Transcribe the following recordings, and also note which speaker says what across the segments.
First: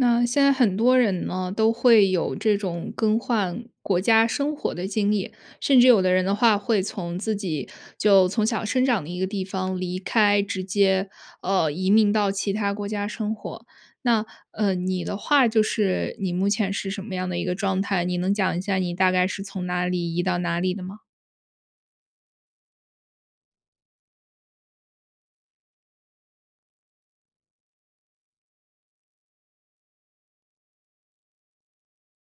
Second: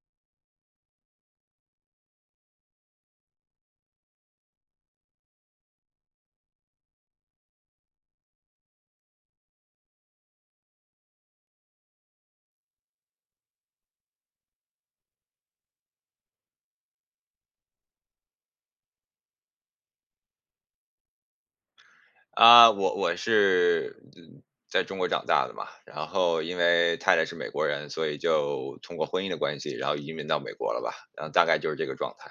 Speaker 1: 那现在很多人呢，都会有这种更换国家生活的经历，甚至有的人的话会从自己就从小生长的一个地方离开，直接，呃，移民到其他国家生活。那，呃，你的话就是，你目前是什么样的一个状态，你能讲一下你大概是从哪里移到哪里的吗？
Speaker 2: 啊，我我是，呃，在中国长大的嘛，然后因为太太是美国人，所以就通过婚姻的关系，然后移民到美国了吧，然后大概就是这个状态。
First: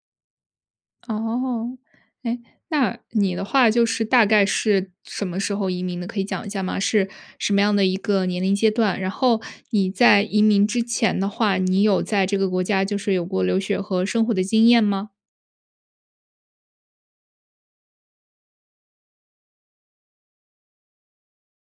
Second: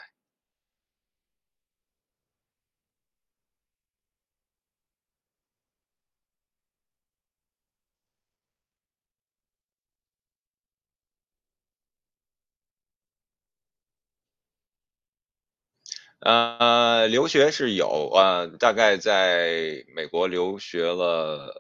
Speaker 1: 哦，哎，那你的话就是大概是什么时候移民的，可以讲一下吗？是什么样的一个年龄阶段，然后你在移民之前的话，你有在这个国家就是有过留学和生活的经验吗？
Speaker 2: 呃，留学是有，啊，大概在美国留学了，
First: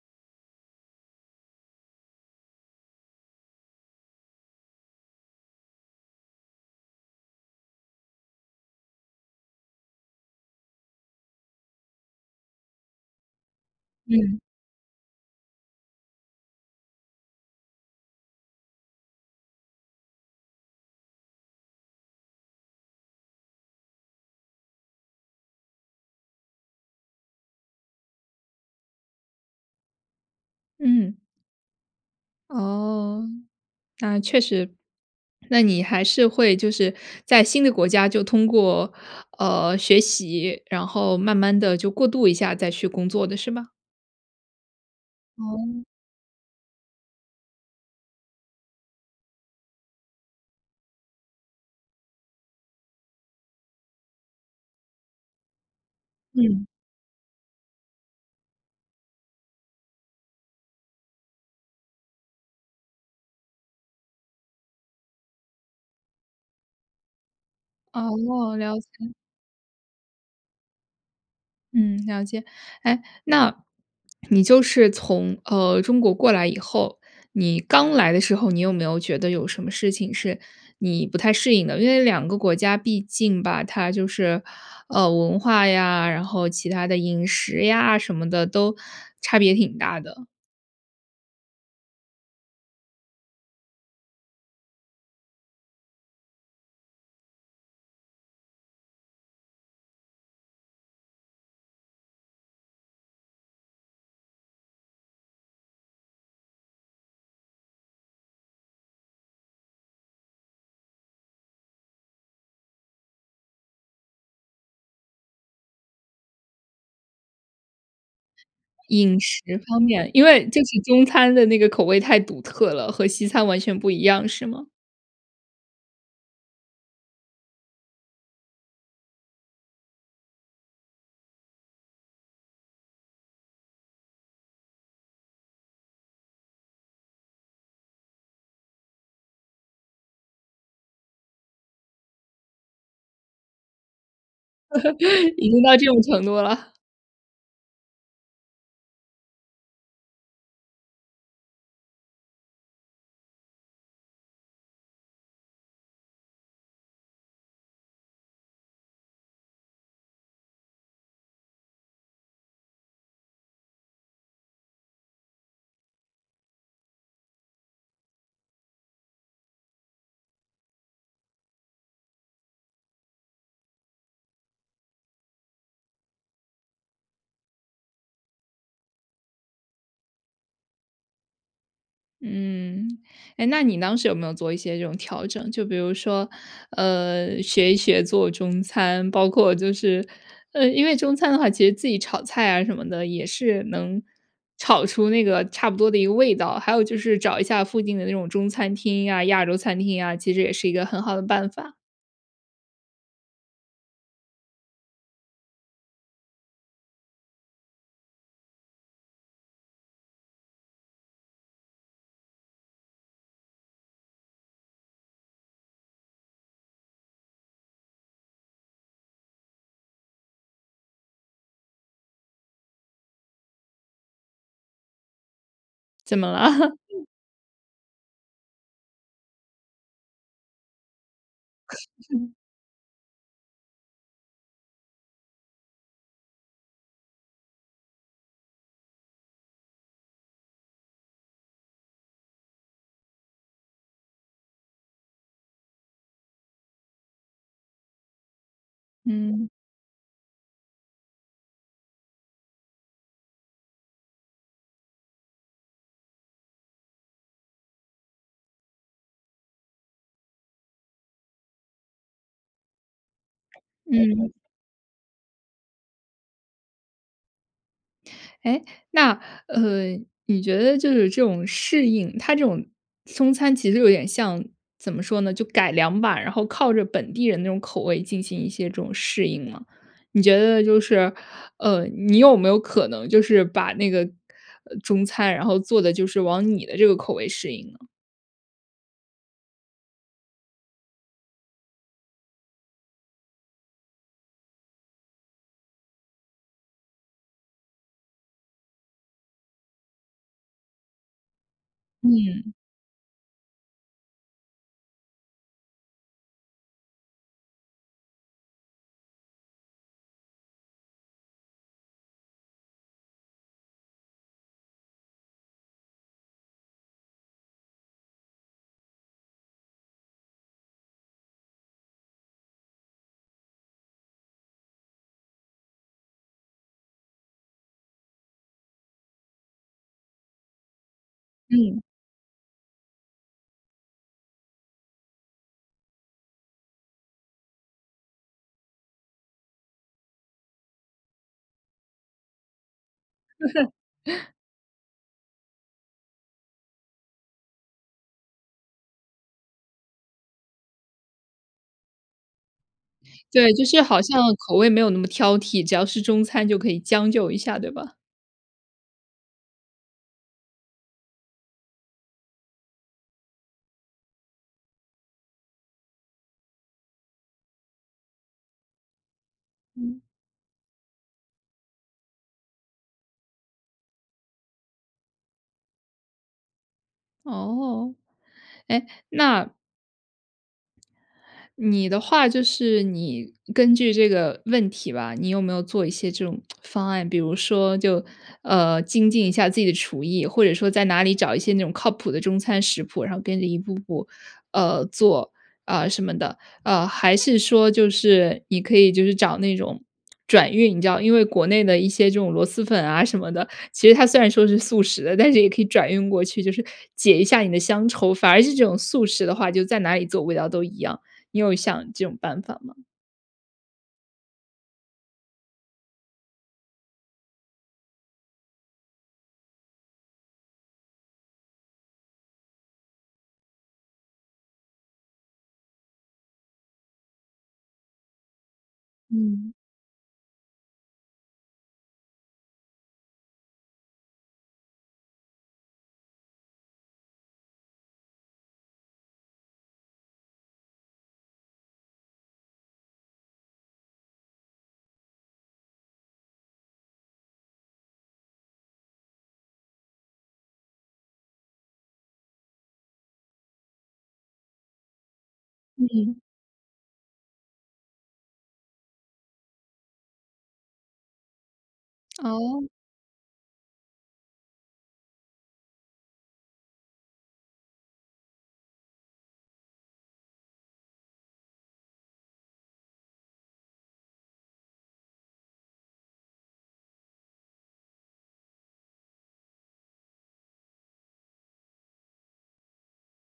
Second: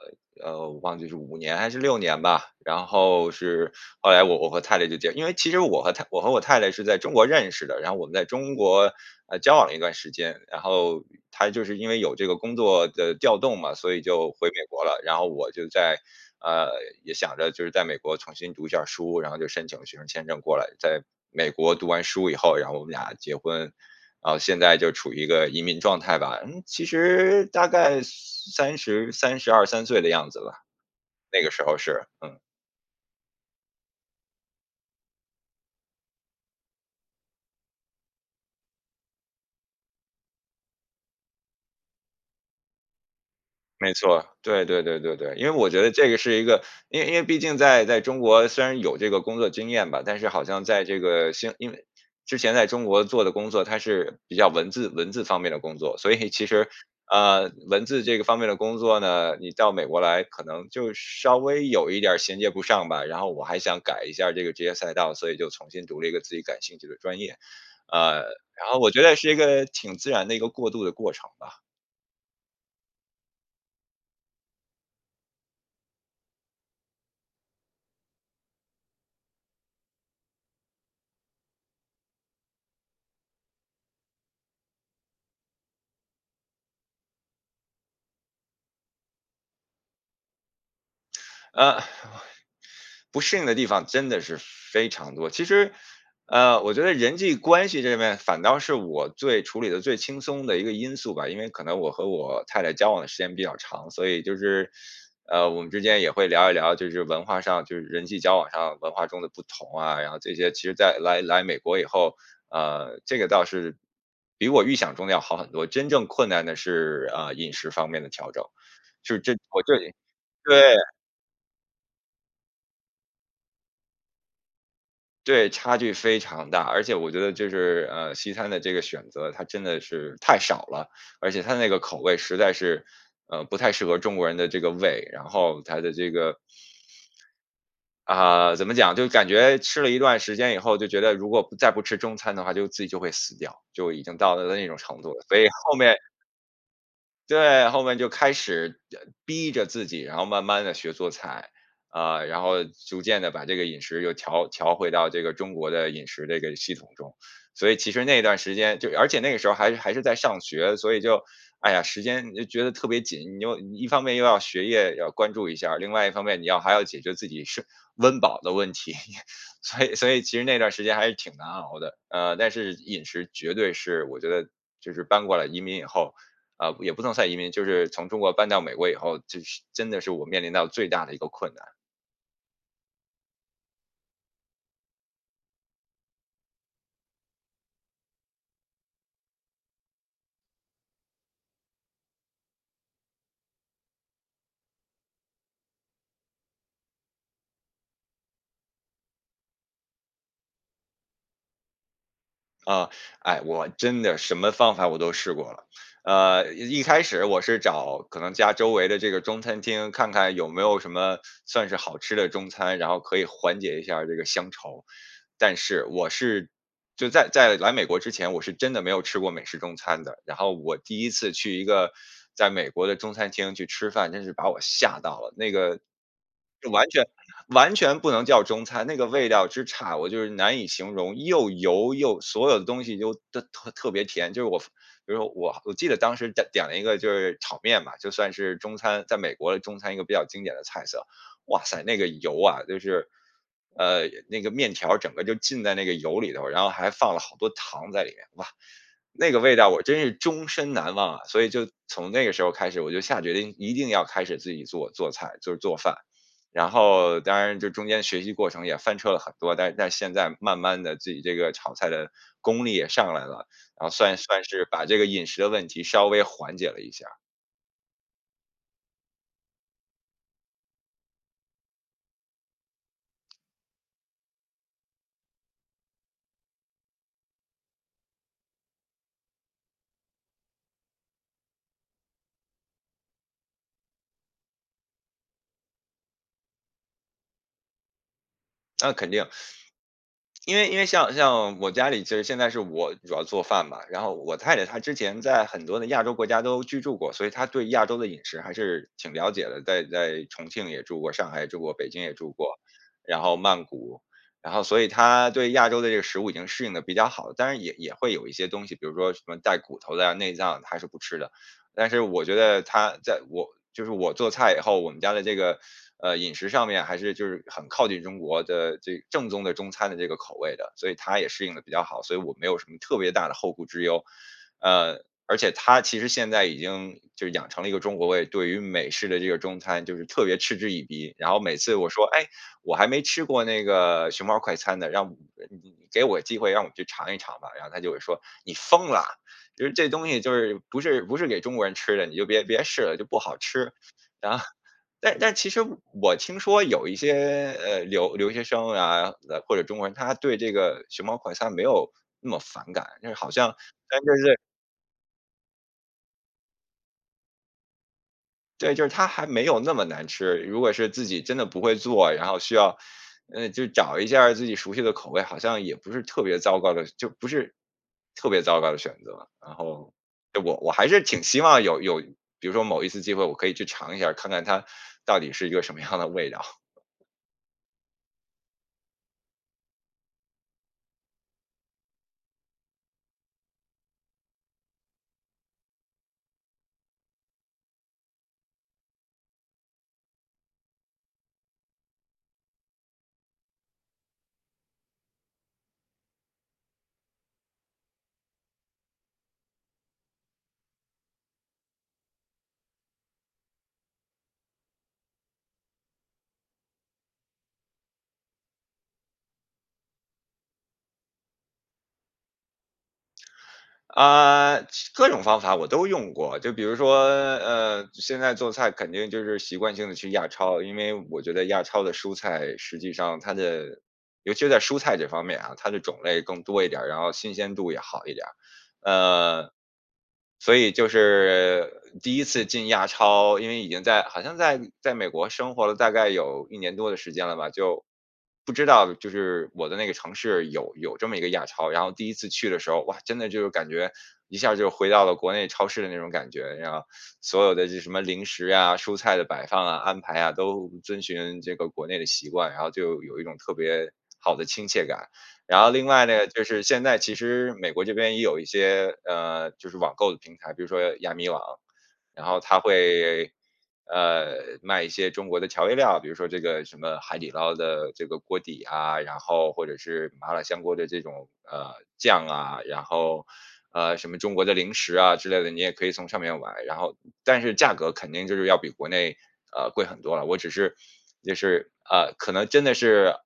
Speaker 2: 呃，我忘记是5年还是6年吧。然后是后来我我和太太就结因为其实我和太我和我太太是在中国认识的，然后我们在中国，呃，交往了一段时间，然后她就是因为有这个工作的调动嘛，所以就
Speaker 1: 嗯。
Speaker 2: 回美国了。然后我就在，呃，也想着就是在美国重新读一下书，然后就申请学生签证过来，在美国读完书以后，然后我们俩结婚。然后现在就处于一个移民状态吧。嗯，其实大概3032-33岁的样子吧，
Speaker 1: 嗯。
Speaker 2: 那个时候是，嗯。
Speaker 1: 哦，那确实。那你还是会就是在新的国家就通过，呃，学习，然后慢慢地就过渡一下再去工作的，是吧？
Speaker 2: 没错，对对对对对。因为我觉
Speaker 1: 哦。
Speaker 2: 得这个是一个因为因为毕竟在在中国虽然有这个工作经验吧，但是好像在这个新因为之前在中国做的工作，它是比较文字文字方面的工作，所以其
Speaker 1: 嗯。
Speaker 2: 实，呃，文字这个方面的工作呢，你到美国来可能就稍微有一点儿衔接不上吧，然后我还想改一下这个职业赛道，所以就重新读了一个自己感兴趣的专业。呃，
Speaker 1: 哦，
Speaker 2: 然
Speaker 1: 了
Speaker 2: 后我觉
Speaker 1: 解。
Speaker 2: 得是一个挺自然的一个过渡的过程吧。
Speaker 1: 嗯，了解。哎，那你就是从，呃，中国过来以后，你刚来的时候，你有没有觉得有什么事情是你不太适应的？因为两个国家毕竟吧，它就是，呃，文化呀，然后其它的饮食呀什么的都差别挺大的。
Speaker 2: 呃，不适应的地方真的是非常多，其实，呃，我觉得人际关系这面反倒是我最处理得最轻松的一个因素吧，因为可能我和我太太交往的时间比较长，所以就是，呃，我们之间也会聊一聊，就是文化上就是人际交往上文化中的不同啊，然后这些其实在来来美国以后，呃，这个倒是比我预想中的要好很多，真正困难的是，呃，饮食方面的调整，就
Speaker 1: 饮
Speaker 2: 就是
Speaker 1: 食
Speaker 2: 我
Speaker 1: 方
Speaker 2: 对
Speaker 1: 面，因为就
Speaker 2: 对。
Speaker 1: 是中餐的那个口味太独特了，和西餐完全不一样是吗？
Speaker 2: 对，差距非常大。而且我觉得就是，呃，西餐的这个选择，它真的是太少了，而且它那个口味实在是，呃，不太适合中国人的这个胃，然后它的这个啊，怎么讲，就感觉吃了一段时间以后，就觉得如果不再不吃中餐的话，就自己就会死掉，就已经到了那种程度了，所 以
Speaker 1: 已经
Speaker 2: 后
Speaker 1: 到这
Speaker 2: 面
Speaker 1: 种程度了。
Speaker 2: 对，后面就开始，呃，逼着自己，然后慢慢地学做菜，啊，然后逐渐地把这个饮食又调调回到这个中国的饮食这个系统中。所以其实那段时间就而且那个时候还还是在上学，所以就，哎呀，时间就觉得特别紧，你又你一方面又要学业要关注一下，另外一方面你要还要解决自己吃温饱的问题。所以所以其实那段儿时间还是挺难熬的。呃，但是饮食绝对是我觉得就是搬过来移民以后，呃，也不能算移民，就是从中国搬到美国以后，就是真的是我面临到最大的一个困难。
Speaker 1: 嗯，哎，那你当时有没有做一些这种调整？就比如说，呃，学一学做中餐。包括就是，呃，因为中餐的话，其实自己炒菜啊什么的，也是能炒出那个差不多的一个味道，还有就是找一下附近的那种中餐厅呀，亚洲餐厅啊，其实也是一个很好的办法。
Speaker 2: 啊，哎，我真的什么方法我都试过了。呃，一一开始我是找可能家周围的这个中餐厅，看看有没有什么算是好吃的中餐，然后可以缓解一下这个乡愁。但是，我是就在在来美国之前，我是真的没有吃过美式中餐的，然后我第一次去一个在美国的中餐厅去吃饭，真是把我吓到了。那个
Speaker 1: 怎么了？
Speaker 2: 就完全 完全不能叫中餐，那个味道之差，我就是难以形容，又油又 所有的东西都都特特别甜。就是我比如我我记得当时在点了一个就是炒面嘛，就算是中餐在美国的中餐，一个比较经典的菜色，哇塞，那个油啊，就是，呃，那个面条儿整个就浸在那个油里头儿，然后还放了好多糖在里面，哇，那个
Speaker 1: 嗯。
Speaker 2: 味道我真是终身难忘啊。所以就从那个时候开始，我就下决定一定要开始自己做做菜，就是做饭。然后当然这中间学习过程也翻车了很多，但但现在慢慢地自己这个炒菜的功力也上来了，然后算
Speaker 1: 嗯。
Speaker 2: 算是把这个饮食的问题稍微缓解了一下。
Speaker 1: 诶，那，呃，你觉得就是这种适应，它这种中餐其实有点像怎么说呢？就改良吧，然后靠着本地人那种口味进行一些这种适应吗？你觉得就是，呃，你有没有可能就是把那个，呃，中餐，然后做得就是往你的这个口味适应呢？
Speaker 2: 那肯定，因为因为像像我家里其实现在是我主要做饭吧，然后我太太她之前在很多的亚洲国家都居住过，所以她对亚洲的饮食还是挺了解的。在在重庆也住过，上海也住过，北京也住
Speaker 1: 嗯。
Speaker 2: 过，然后曼谷，然后所以她对亚洲的这个食物已经适应得比较好。但是也也会有一些东西，比如说什么带骨头的啊、内脏她是不吃的。但是我觉得她在我就是我做菜以后，我们家的这个，呃，饮食上面还是就是很靠近中国的这正宗的中餐的这个口味的，所以她也适应得比较好，所以我没有什么特别大的后顾之忧。呃，而且她其实现在已经就是养成了一个中国胃，对于美式的这个中餐就是特别嗤之以鼻。然后每次
Speaker 1: 嗯。
Speaker 2: 我说：“诶，我还没吃过那个熊猫儿快餐呢，让呃呃，给我机会让我去尝一尝吧。”然后她就会说：“你疯了，就是这东西就是不是不是给中国人吃的，你就别别试了，就不好吃。” 啊，但但是其实我听说有一些，呃，留留学生啊，或者中国人，他对这个熊猫快餐没有那么反感，就是好
Speaker 1: 对，
Speaker 2: 像
Speaker 1: 就是
Speaker 2: 跟
Speaker 1: 好
Speaker 2: 着
Speaker 1: 像
Speaker 2: 是
Speaker 1: 口味没有那么挑剔，只要是中餐就可以将就一下，对吧？
Speaker 2: 对，就是它还没有那么难吃。如果是自己真的不会做，然后需要，呃，就找一下儿自己熟悉的口味，好像也不是特别糟糕的就不是，特别糟糕的选择。然后
Speaker 1: 嗯。
Speaker 2: 我我还是挺希望有有比如说某一次机会我可以去尝一下儿，看看它到底是一个什么样的味道。
Speaker 1: 哦。诶，那你的话就是你根据这个问题吧，你有没有做一些这种 方案？比如说就，呃，精进一下自己的厨艺，或者说在哪里找一些那种靠谱的中餐食谱，然后跟着一步步，呃，做，啊，什么的。啊，还是说就是你可以就是找那种转运，你知道，因为国内的一些这种螺蛳粉啊什么的，其实它虽然说是速食的，但是也可以转运过去，就是解一下你的乡愁。反而是这种速食的话就在哪里做味道都一样，你有想这种办法吗？
Speaker 2: 呃，其各种方法我都用过，就比如说，呃，现在做菜肯定就是习惯性地去亚超，因为我觉得亚超的蔬菜，实际上它的尤其在蔬菜这方面啊，它的种类更多一点儿，然后新鲜度也好一点儿。呃，
Speaker 1: 嗯。
Speaker 2: 所以就是第一次进亚超，因为已经在好像在在美国生活了大概有1年多的时间了吧，就不知道就是我的那个城市有有这么一个亚超。然后第一次去的时候，哇，真的就感觉一下儿就回到了国内超市的那种感觉，你知道，所有的这什么零食啊，蔬菜的摆放啊、安排啊，都遵循这个国内的习惯，然后就有一种特别好的亲切感。然后另外
Speaker 1: 嗯。
Speaker 2: 呢，就是现在其实美国这边也有一些，呃，就是网购的平台，比如说亚米网，然后它
Speaker 1: 哦。
Speaker 2: 会，呃，卖一些中国的调味料，比如说这个什么海底捞的这个锅底啊，然后或者是麻辣香锅的这种，呃，酱啊。然后，呃，什么中国的零食啊之类的，你也可以从上面买，然后但是价格肯定就是要比国内，呃，贵很多了。我只是就是呃，可能真的是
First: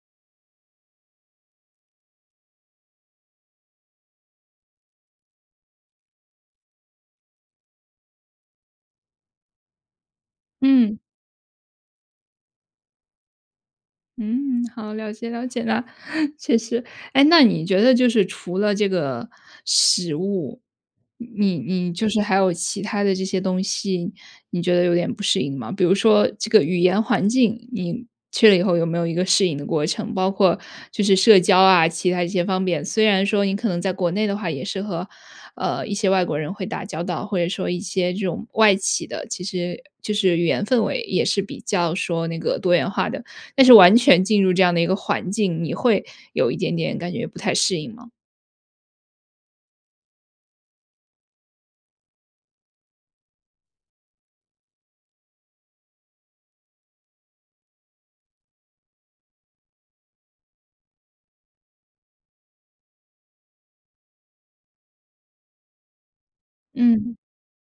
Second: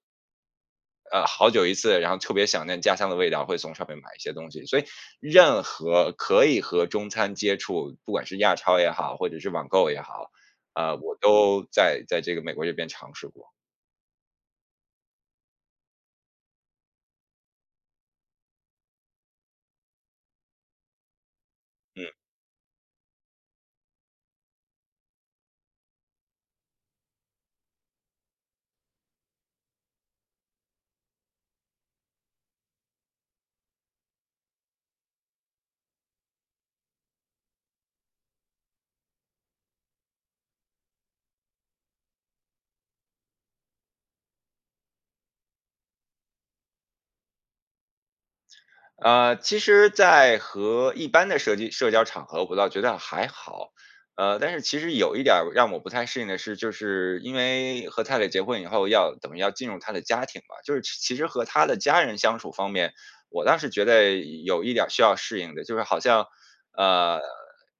Speaker 2: 呃，好久一次，然后特别想念家乡的味道，会从上面买一些东西。所以任何可以和中餐接触，不管是亚超也好或者是网购也好，啊，
Speaker 1: 嗯。
Speaker 2: 我都在在这个美国这边尝试过。
Speaker 1: 嗯，好，了解了解了。确实，哎那你觉得就是除了这个食物，你你就
Speaker 2: 嗯。
Speaker 1: 是还有其它的这些东西，你觉得有点不适应吗？比如说这个语言环境，你去了以后有没有一个适应的过程，包括就是社交啊，其它一些方面。虽然说你可能在国内的话也是和，呃，一些外国人会打交道，或者说一些这种外企的其实就是语言氛围也是比较说那个多元化的，但是完全进入这样的一个环境，你会有一点点感觉不太适应吗？
Speaker 2: 呃，其实在和一般的社集社交场合，我倒觉得还好。呃，但是其实有一点儿让我不太适应的是，就是因为和太太结婚以后要等于要进入她的家庭吧，就是其实和她的家人相处方面，我倒是觉得有一点儿需要适应的。就是好像，
Speaker 1: 嗯。
Speaker 2: 呃，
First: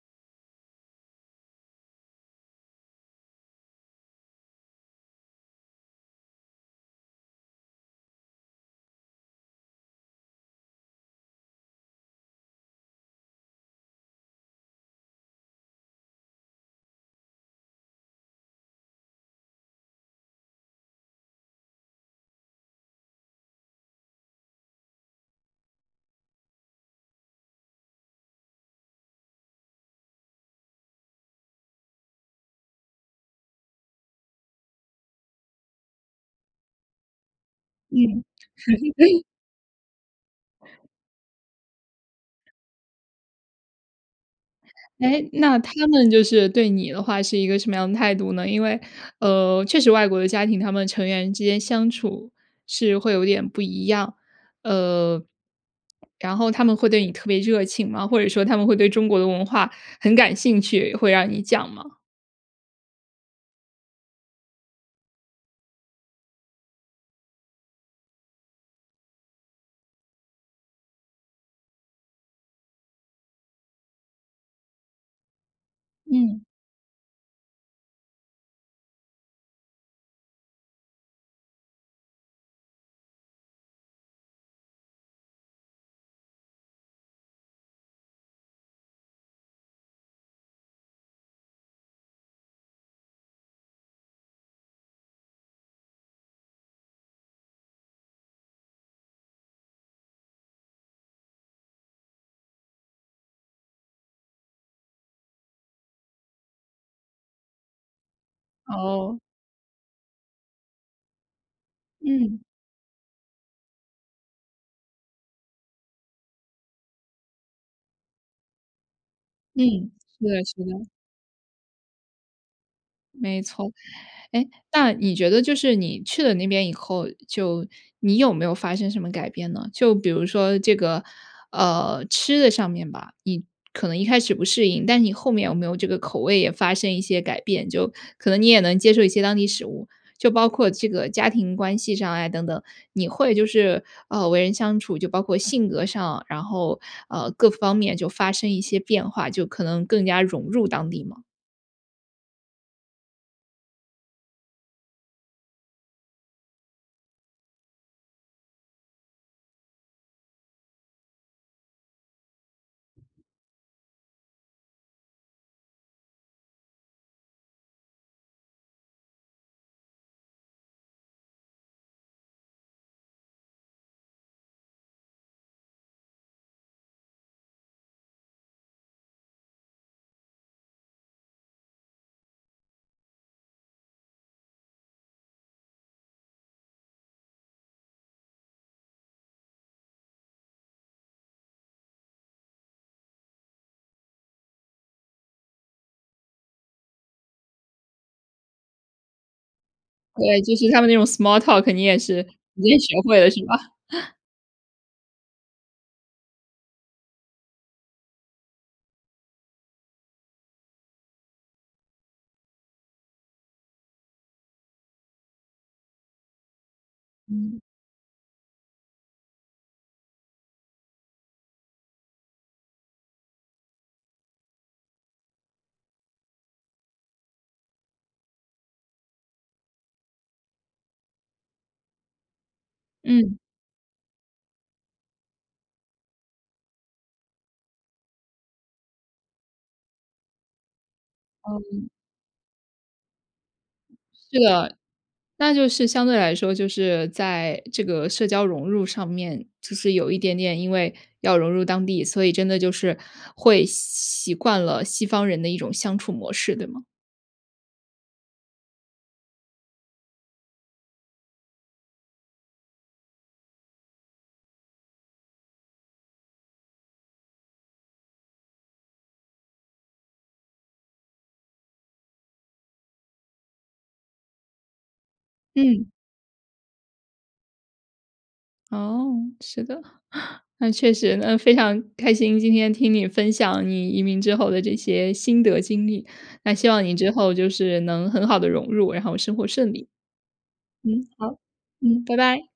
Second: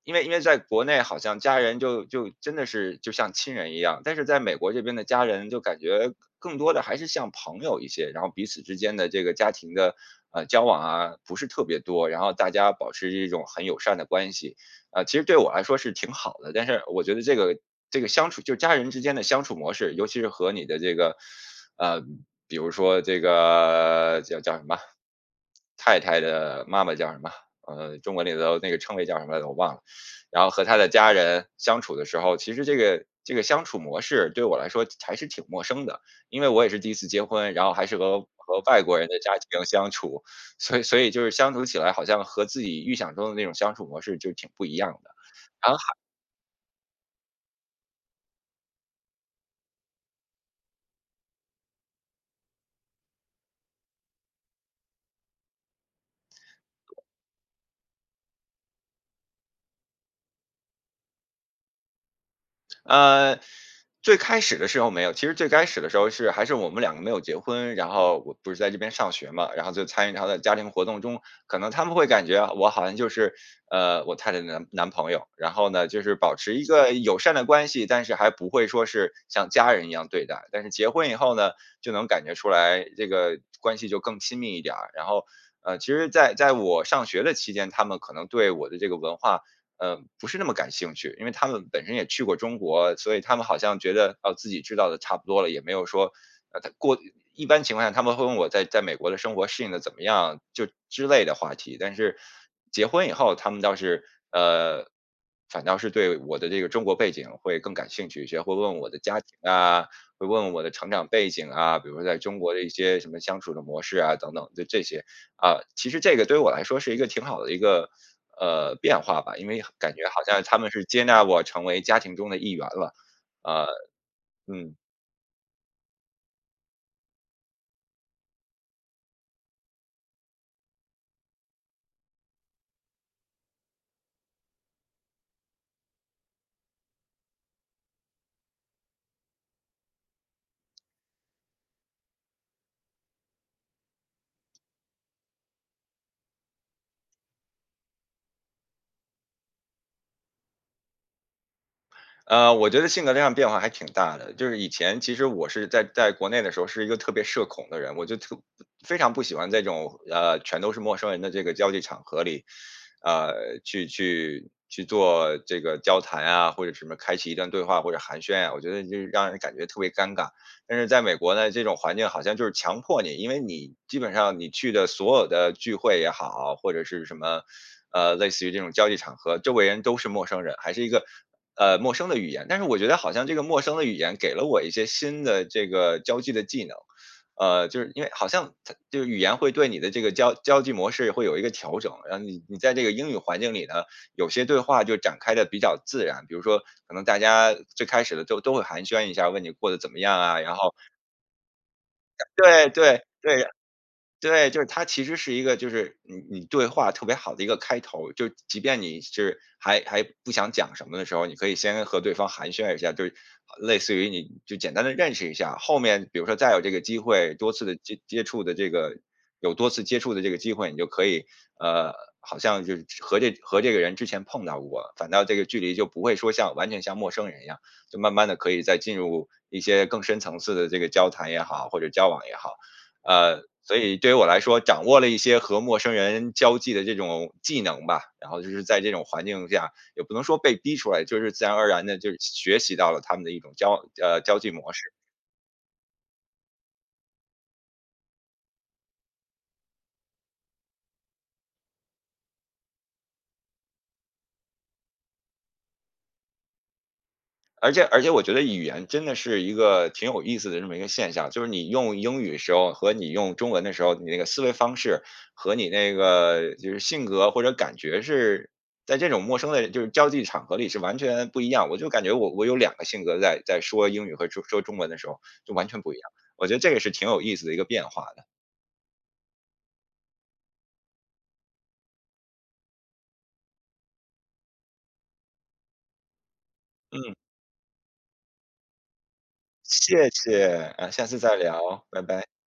Speaker 2: 因为因为在国内好像家人就就真的是就像亲人一样，但是在美国这边的家人就感觉更多地还是像朋友一些，然后彼此之间的这个家庭的，呃，交往啊，不是特别多，然后大家保持一种很友善的关系。啊，其实对我来说是挺好的，但是我觉得这个这个相处就家人之间的相处模式，尤其是和你的这个呃，比如说这个叫叫什么？太太的妈妈叫什么？呃，中国里头那个称谓叫什么来着我忘了。然后和她的家人相处的时候，其实这个这个相处模式对我来说还是挺陌生的，因为我也是第一次结婚，然后还是和
Speaker 1: 嗯。
Speaker 2: 和外国人的 家庭相处，所以所以就是相处起来好像和自己预想中的那种相处模式就挺不一样的，
Speaker 1: 哎，那他
Speaker 2: 然后还
Speaker 1: 们就是对你的话是一个什么样的态度呢？因为，呃，确实外国的家庭，他们成员之间相处是会有点不一样。呃，然后他们会对你特别热情吗？或者说他们会对中国的文化很感兴趣，会让你讲吗？
Speaker 2: 呃，最开始的时候没有，其实最开始的时候是还是我们两个没有结婚，然后我不是在这边上学嘛，然后就参与她的家庭活动中，可能他们会感觉我好像就是，呃，我太太的男男朋友。然后呢，就是保
Speaker 1: 嗯。
Speaker 2: 持一个友善的关系，但是还不会说是像家人一样对待。但是结婚以后呢，就能感觉出来这个关系就更亲密一点儿。然后，呃，其实在在我上学的期间，他们可能对我的这个文化，呃，不是那么感兴趣，因为他们本身也去过中国，所以他们好像觉得，哦，自己知道的差不多了，也没有说，呃太过一般情况下他们会问我在在美国的生活适应得怎么样就之类的话题。但是，结婚以后，他们倒是呃，反倒是对我的这个中国背景会更感兴趣一些，会问我的家
Speaker 1: 哦。
Speaker 2: 庭啊，会问我的成长背景啊，比如说在中
Speaker 1: 嗯。
Speaker 2: 国的一些什么相处的模式啊等等的这些。啊，其实这个对我来说是一个挺好的一个，呃，变化吧，因为
Speaker 1: 嗯，
Speaker 2: 感觉好
Speaker 1: 是
Speaker 2: 像
Speaker 1: 的，是
Speaker 2: 他们
Speaker 1: 的。
Speaker 2: 是接纳我成为家庭中的一员了，
Speaker 1: 没
Speaker 2: 呃，
Speaker 1: 错。哎，
Speaker 2: 嗯。
Speaker 1: 那你觉得就是你去了那边以后，就你有没有发生什么改变呢？就比如说这个，呃，吃的上面吧，你可能一开始不适应，但是你后面有没有这个口味也发生一些改变？就可能你也能接受一些当地食物，就包括这个家庭关系上啊等等，你会就是，呃，为人相处就包括性格上，然后，呃，各方面就发生一些变化，就可能更加融入当地吗？
Speaker 2: 呃，我觉得性格那样变化还挺大的，就是以前其实我是在在国内的时候是一个特别社恐的人，我就特非常不喜欢这种，呃，全都是陌生人的这个交际场合里，啊，去去去做这个交谈啊，或者什么开启一段对话或者寒暄啊，我觉得就是让人感觉特别尴尬。但是在美国呢，这种环境好像就是强迫你因为你基本上你去的所有的聚会也好，或者是什么，呃，类似于这种交际场合，周围人都是陌生人，还是一个，呃，陌生的语言，但是我觉得好像这个陌生的语言给了我一些新的这个交际的技能。呃，就是因为好像它就是语言会对你的这个交交际模式会有一个调整。然后你你在这个英语环境里呢，有些对话就展开得比较自然，比如说可能大家最开始的都都会寒暄一下，问你过得怎么样啊，
Speaker 1: 对，
Speaker 2: 然
Speaker 1: 就是
Speaker 2: 后
Speaker 1: 他们那种 small talk 你也是你
Speaker 2: 对
Speaker 1: 也学
Speaker 2: 对
Speaker 1: 会了
Speaker 2: 对
Speaker 1: 是
Speaker 2: 呀。
Speaker 1: 吧？
Speaker 2: 对，就是它其实是一个就是你你对话特别好的一个开头，就即便你是还还不想讲什么的时候，你可以先和对方寒暄一下，就是类似于你就简单地认识一下，后面比如说再有这个机会，多
Speaker 1: 嗯。
Speaker 2: 次的接接触的这个有多次接触的这个机会，你就可以，呃，好像就是和这和这个人之前碰到过，反倒这个距离就不会说像完全像陌生人一样，就慢慢地可以再进入一些更深层次的这个交谈也好，或者交往也好。
Speaker 1: 嗯。
Speaker 2: 呃，所以对于我来说掌握了一些和陌生人交际的这种技能吧，然后就是在这种环境下也不能说被逼出来，就是自然而然
Speaker 1: 嗯。
Speaker 2: 地就是学学习到了他们的一种交往呃，交
Speaker 1: 是
Speaker 2: 际模
Speaker 1: 的，
Speaker 2: 式。
Speaker 1: 那就是相对来说就是在这个社交融入上面，就是有一点点，因为要融入当地，所以真的就是会习习惯了西方人的一种相处模式，对吗？
Speaker 2: 而且而且我觉得语言真的是一个挺有意思的这么一个现象，就是你用英语时候和你用中文的时候，你那个思维方式和你那个就是性格或者感觉是在这种陌生的就是交际场合里是完全不一样。我就感觉我我有2个性格在在说英语和说说中文的时候，就完全
Speaker 1: 嗯。
Speaker 2: 不一样，我觉得这个是挺有意思的一个变化的。
Speaker 1: 哦，是的，那确实。那非常开心，今天听你分享你移民之后的这些心得经历，那希望你之
Speaker 2: 嗯。
Speaker 1: 后就是能很好地融入，然后生活顺利。
Speaker 2: 谢谢，呃，
Speaker 1: 嗯，
Speaker 2: 下次再
Speaker 1: 好，
Speaker 2: 聊，拜
Speaker 1: 嗯，拜
Speaker 2: 拜。
Speaker 1: 拜。